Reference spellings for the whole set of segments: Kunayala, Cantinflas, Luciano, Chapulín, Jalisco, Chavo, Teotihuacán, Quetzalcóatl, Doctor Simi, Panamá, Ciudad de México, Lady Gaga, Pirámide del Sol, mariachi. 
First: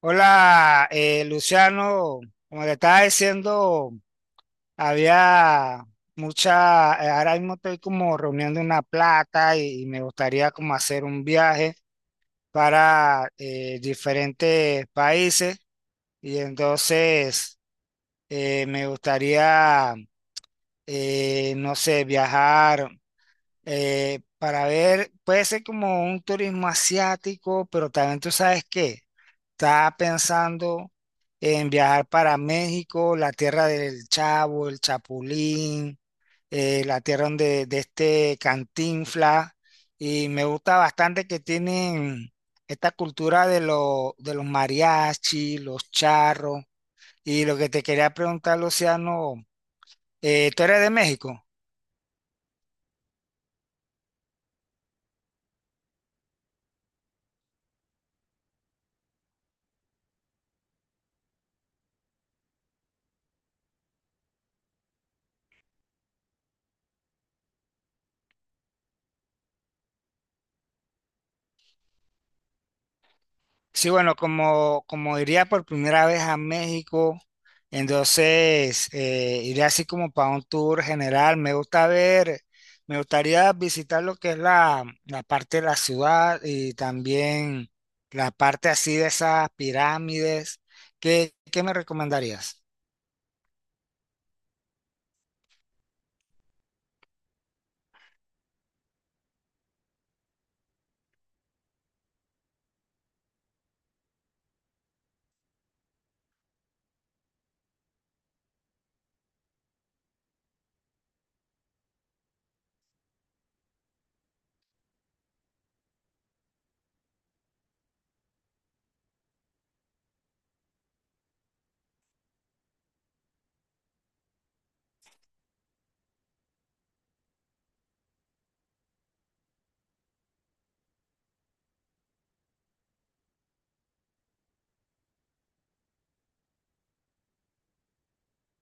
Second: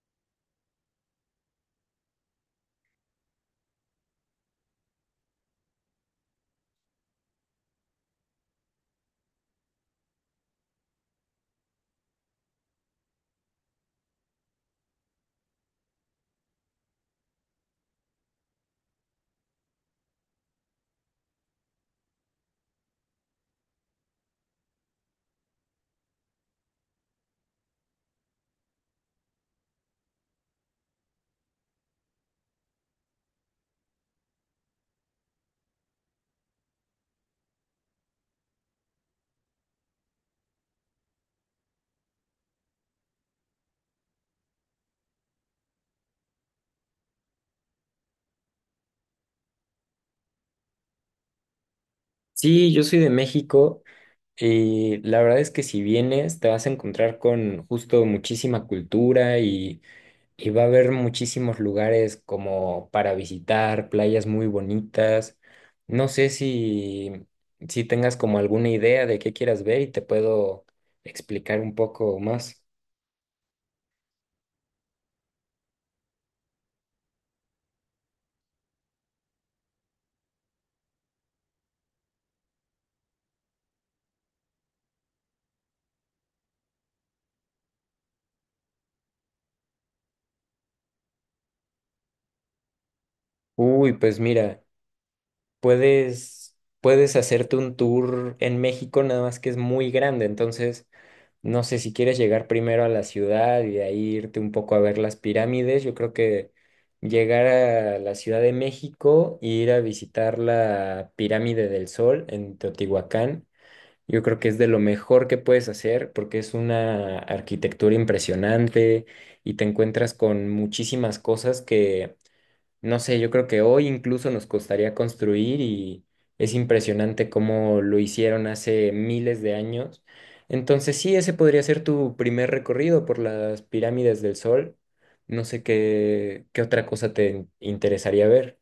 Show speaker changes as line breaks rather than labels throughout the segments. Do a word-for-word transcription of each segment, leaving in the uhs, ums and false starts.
Hola, eh, Luciano, como te estaba diciendo, había mucha, eh, ahora mismo estoy como reuniendo una plata y, y me gustaría como hacer un viaje para eh, diferentes países y entonces eh, me gustaría, eh, no sé, viajar eh, para ver, puede ser como un turismo asiático, pero también tú sabes que está pensando en viajar para México, la tierra del Chavo, el Chapulín, eh, la tierra donde, de este Cantinflas, y me gusta bastante que tienen esta cultura de, lo- de los mariachi, los charros, y lo que te quería preguntar, Luciano, eh, ¿tú eres de México?
Sí, yo soy de México y la verdad es que si vienes te vas a encontrar con justo muchísima cultura y, y va a haber muchísimos lugares como para visitar, playas muy bonitas. No sé si, si tengas como alguna idea de qué quieras ver y te puedo explicar un poco más.
Sí, bueno, como, como iría por primera vez a México, entonces eh, iría así como para un tour general. Me gusta ver, me gustaría visitar lo que es la, la parte de la ciudad y también la parte así de esas pirámides. ¿Qué, qué me recomendarías?
Uy, pues mira, puedes, puedes hacerte un tour en México, nada más que es muy grande, entonces... No sé si quieres llegar primero a la ciudad y de ahí irte un poco a ver las pirámides. Yo creo que llegar a la Ciudad de México e ir a visitar la Pirámide del Sol en Teotihuacán, yo creo que es de lo mejor que puedes hacer porque es una arquitectura impresionante y te encuentras con muchísimas cosas que no sé, yo creo que hoy incluso nos costaría construir y es impresionante cómo lo hicieron hace miles de años. Entonces sí, ese podría ser tu primer recorrido por las pirámides del Sol. No sé qué, qué otra cosa te interesaría ver.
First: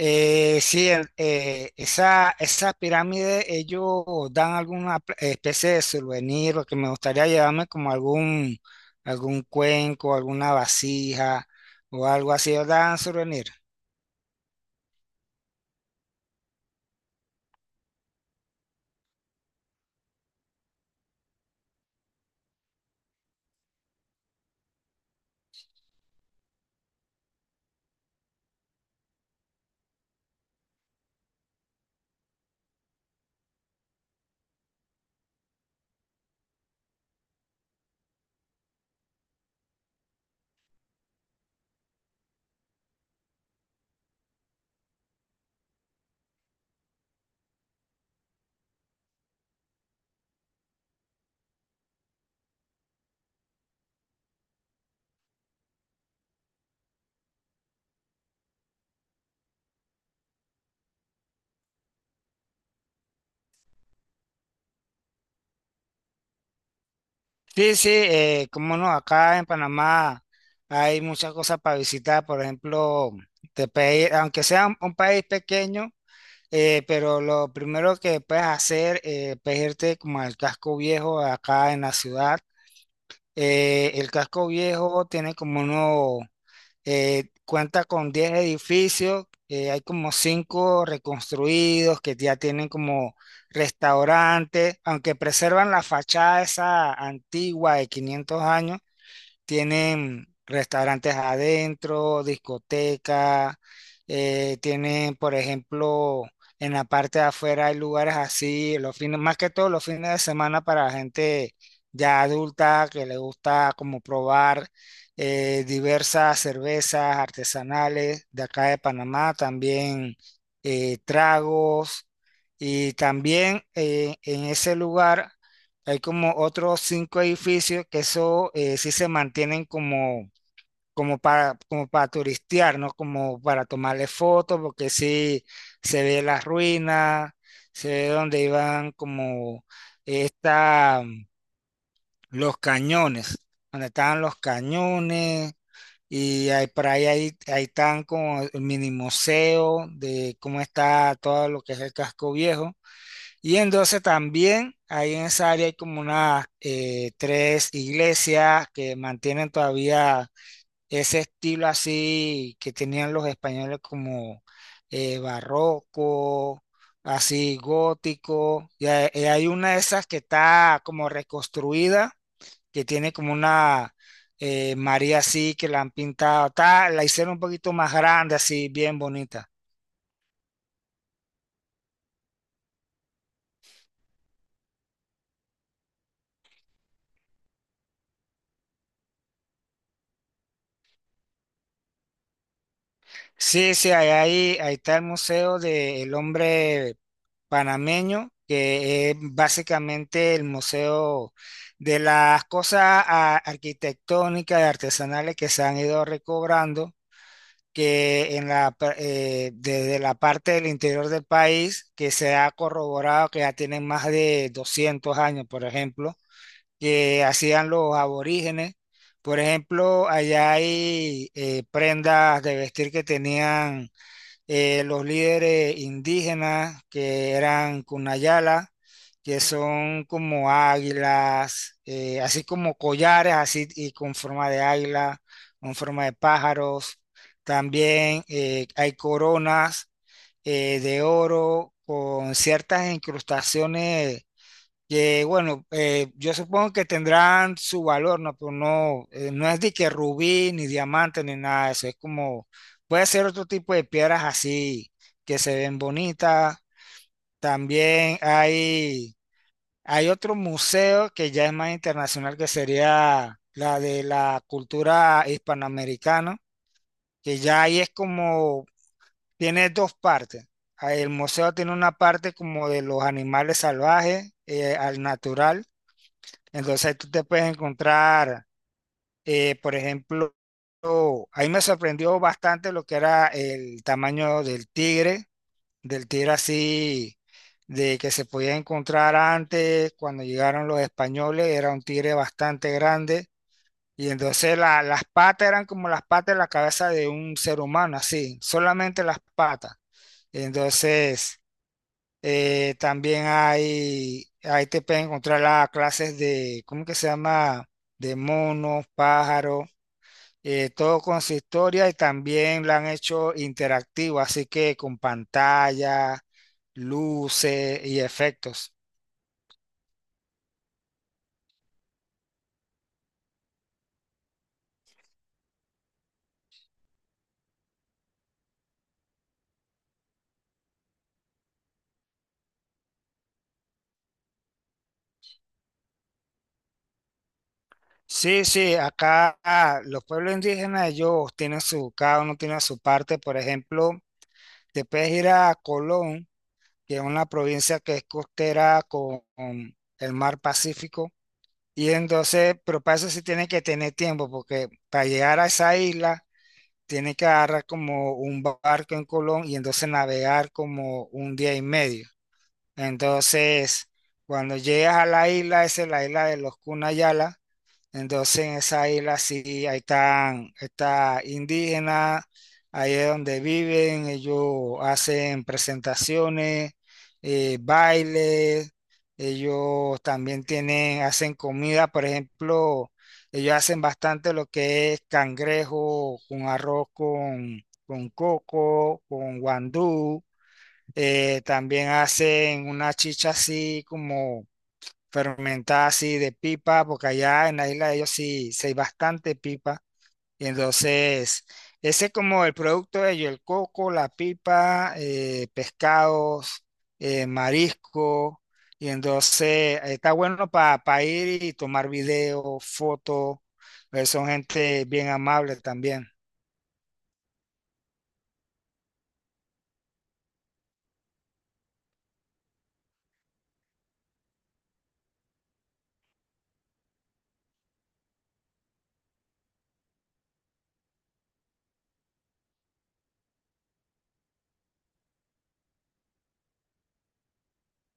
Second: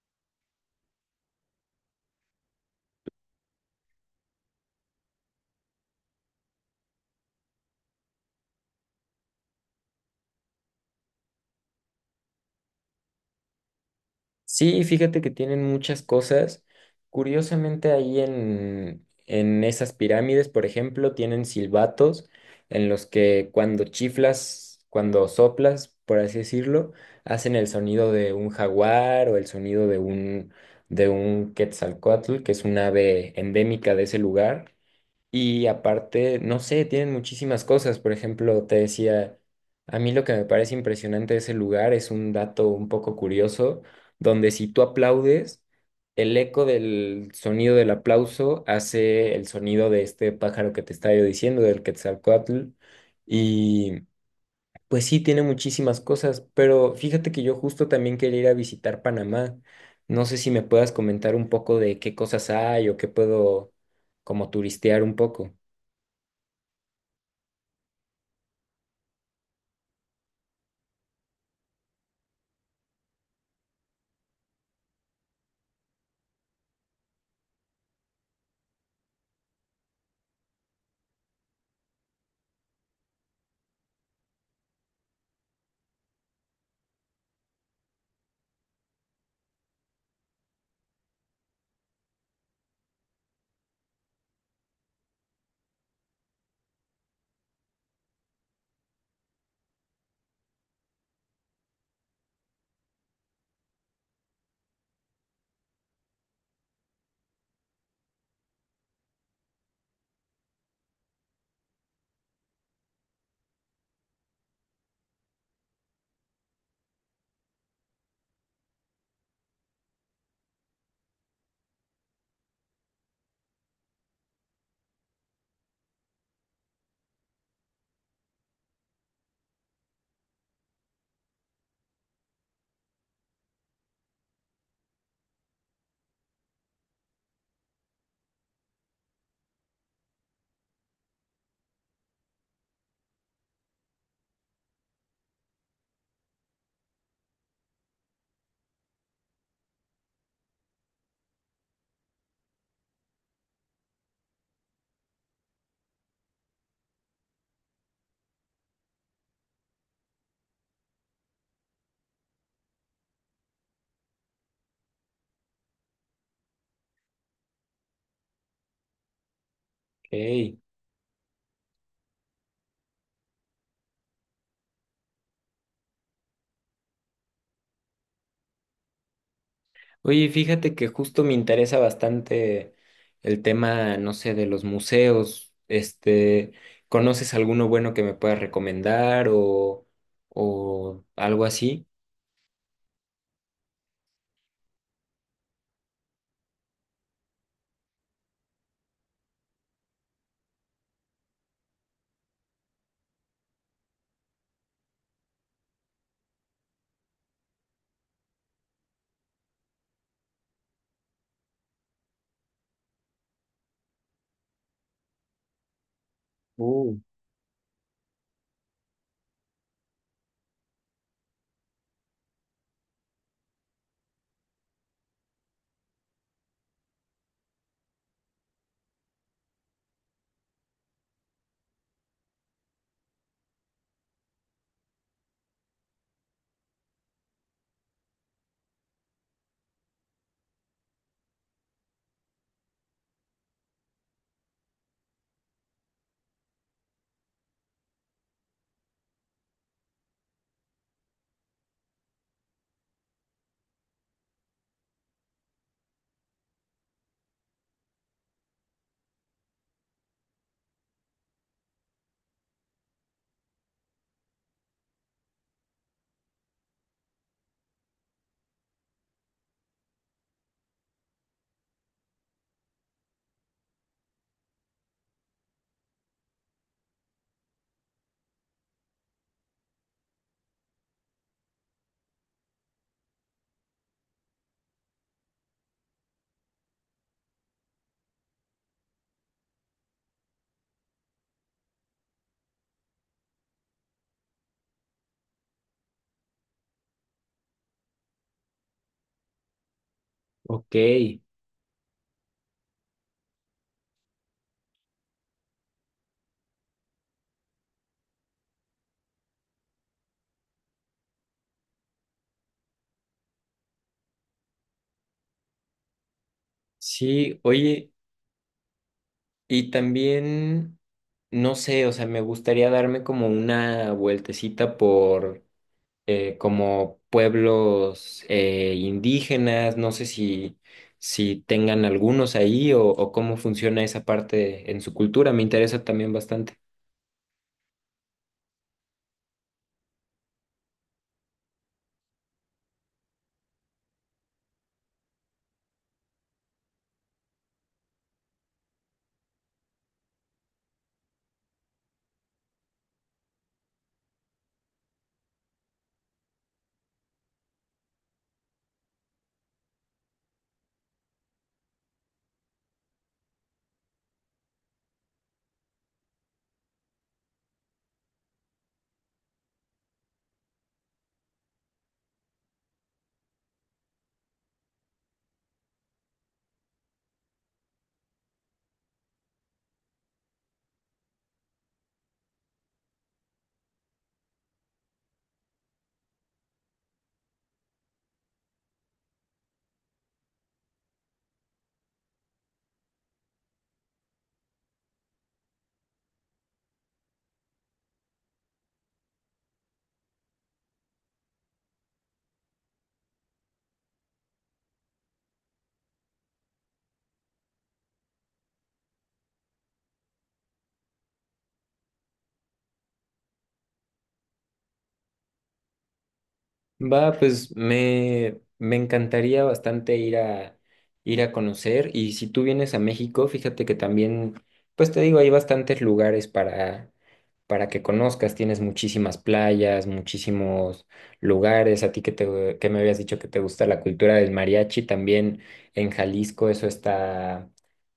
Eh, sí, el- eh, esa, esa pirámide, ellos dan alguna pl- especie de souvenir, lo que me gustaría llevarme como algún, algún cuenco, alguna vasija o algo así, ellos dan souvenir.
Sí, fíjate que tienen muchas cosas. Curiosamente, ahí en, en esas pirámides, por ejemplo, tienen silbatos en los que cuando chiflas, cuando soplas, por así decirlo, hacen el sonido de un jaguar o el sonido de un, de un quetzalcóatl, que es un ave endémica de ese lugar. Y aparte, no sé, tienen muchísimas cosas. Por ejemplo, te decía, a mí lo que me parece impresionante de ese lugar es un dato un poco curioso, donde si tú aplaudes, el eco del sonido del aplauso hace el sonido de este pájaro que te estaba yo diciendo, del Quetzalcóatl. Y pues sí, tiene muchísimas cosas, pero fíjate que yo justo también quería ir a visitar Panamá. No sé si me puedas comentar un poco de qué cosas hay o qué puedo como turistear un poco.
Sí, sí, eh, cómo no, acá en Panamá hay muchas cosas para visitar, por ejemplo, te pe- aunque sea un, un país pequeño, eh, pero lo primero que puedes hacer eh, pues, irte como al casco viejo acá en la ciudad. Eh, el casco viejo tiene como uno, eh, cuenta con diez edificios, eh, hay como cinco reconstruidos que ya tienen como restaurantes, aunque preservan la fachada esa antigua de quinientos años, tienen restaurantes adentro, discoteca, eh, tienen, por ejemplo, en la parte de afuera hay lugares así, los fines, más que todo los fines de semana para la gente ya adulta que le gusta como probar eh, diversas cervezas artesanales de acá de Panamá, también eh, tragos. Y también eh, en ese lugar hay como otros cinco edificios que eso eh, sí se mantienen como, como para, como para turistear, ¿no? Como para tomarle fotos, porque sí se ve las ruinas, se ve donde iban como esta, los cañones, donde estaban los cañones, y hay, por ahí, hay- ahí están como el mini museo de cómo está todo lo que es el casco viejo. Y entonces también ahí en esa área hay como unas eh, tres iglesias que mantienen todavía ese estilo así que tenían los españoles como eh, barroco, así gótico. Y hay, y hay una de esas que
Ey.
está como reconstruida, que tiene como una eh, María así que la han pintado, está- la hicieron un poquito más grande, así bien bonita.
Oye, fíjate que justo me interesa bastante el tema, no sé, de los museos. Este, ¿conoces alguno bueno que me puedas recomendar o, o algo así?
Sí, sí, ahí, ahí, ahí está el museo del hombre panameño, que es básicamente el museo de las cosas a- arquitectónicas y artesanales que se han ido recobrando, que en la, pa- eh, desde la parte del interior del país, que se ha corroborado que ya tienen más de doscientos años, por ejemplo,
Uh.
que hacían los aborígenes. Por ejemplo, allá hay eh, prendas de vestir que tenían eh, los líderes indígenas que eran Kunayala, que son como águilas, eh, así como collares, así y con forma de águila, con forma de pájaros. También eh, hay coronas eh, de oro con ciertas incrustaciones que bueno, eh, yo supongo que tendrán su valor, ¿no? Pero no, eh, no es de que rubí, ni diamante, ni nada de eso. Es como, puede ser otro tipo de piedras así que se ven bonitas. También hay, hay otro museo que ya es más internacional, que sería la de la cultura hispanoamericana, que ya ahí es como, tiene dos partes. Ah, el museo tiene una parte como de los animales salvajes, eh, al natural, entonces ahí tú te puedes encontrar, eh, por ejemplo, ahí me sorprendió bastante lo que era el tamaño del tigre, del tigre así, de que se podía encontrar antes, cuando llegaron los españoles, era un tigre bastante grande. Y entonces la- las patas eran como las patas de la cabeza de un ser humano, así, solamente las patas.
Ok,
Entonces… Eh, también hay, ahí te pueden encontrar las clases de, ¿cómo que se llama? De monos, pájaros, eh, todo con su historia y también la han hecho interactiva, así que con pantalla,
sí,
luces
oye,
y efectos.
y también, no sé, o sea, me gustaría darme como una vueltecita por eh, como pueblos eh, indígenas, no sé si, si tengan algunos ahí o, o cómo funciona esa parte en su cultura, me interesa también bastante.
Sí, sí, acá ah, los pueblos indígenas, ellos tienen su, cada uno tiene su parte. Por ejemplo, te puedes ir a Colón, que es una provincia que es costera con con el mar Pacífico. Y entonces, pero para eso sí tiene que tener tiempo, porque para llegar a esa isla tiene que agarrar como un barco en Colón y entonces navegar como un día y medio. Entonces, cuando llegas a la isla, esa es la isla de los Cunayala, entonces en esa isla sí, ahí están, está indígena, ahí es donde viven, ellos hacen presentaciones, eh, bailes, ellos también tienen, hacen comida, por ejemplo, ellos hacen bastante lo que es cangrejo con arroz con, con coco, con guandú, eh, también hacen una chicha así como fermentada así de pipa, porque allá en la isla de ellos sí, sí hay bastante pipa. Y entonces, ese es como el producto de ellos, el coco, la pipa, eh, pescados, eh, marisco. Y entonces está bueno para ir y tomar video, fotos. eh, Son gente bien amable también.
Va, pues me, me encantaría bastante ir a, ir a conocer y si tú vienes a México, fíjate que también, pues te digo, hay bastantes lugares para, para que conozcas, tienes muchísimas playas, muchísimos lugares, a ti que, te, que me habías dicho que te gusta la cultura del mariachi, también en Jalisco eso está,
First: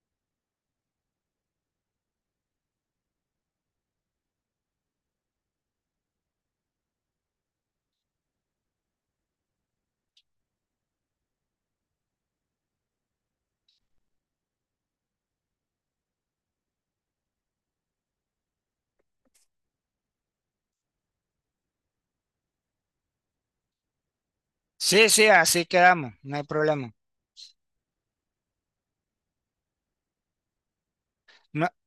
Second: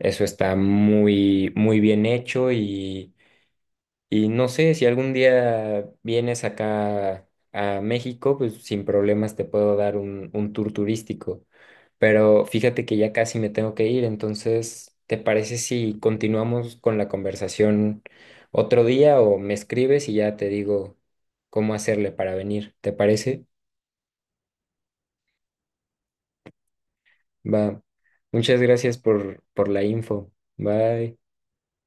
eso está muy, muy bien hecho y y no sé, si algún día vienes acá a México, pues sin problemas te puedo dar un, un tour turístico. Pero fíjate que ya casi me tengo que ir, entonces, ¿te parece si continuamos con la conversación otro día o me escribes y ya te digo cómo hacerle para venir? ¿Te parece?
Sí, sí, así quedamos, no hay problema.
Va. Muchas gracias por, por la info. Bye.
No.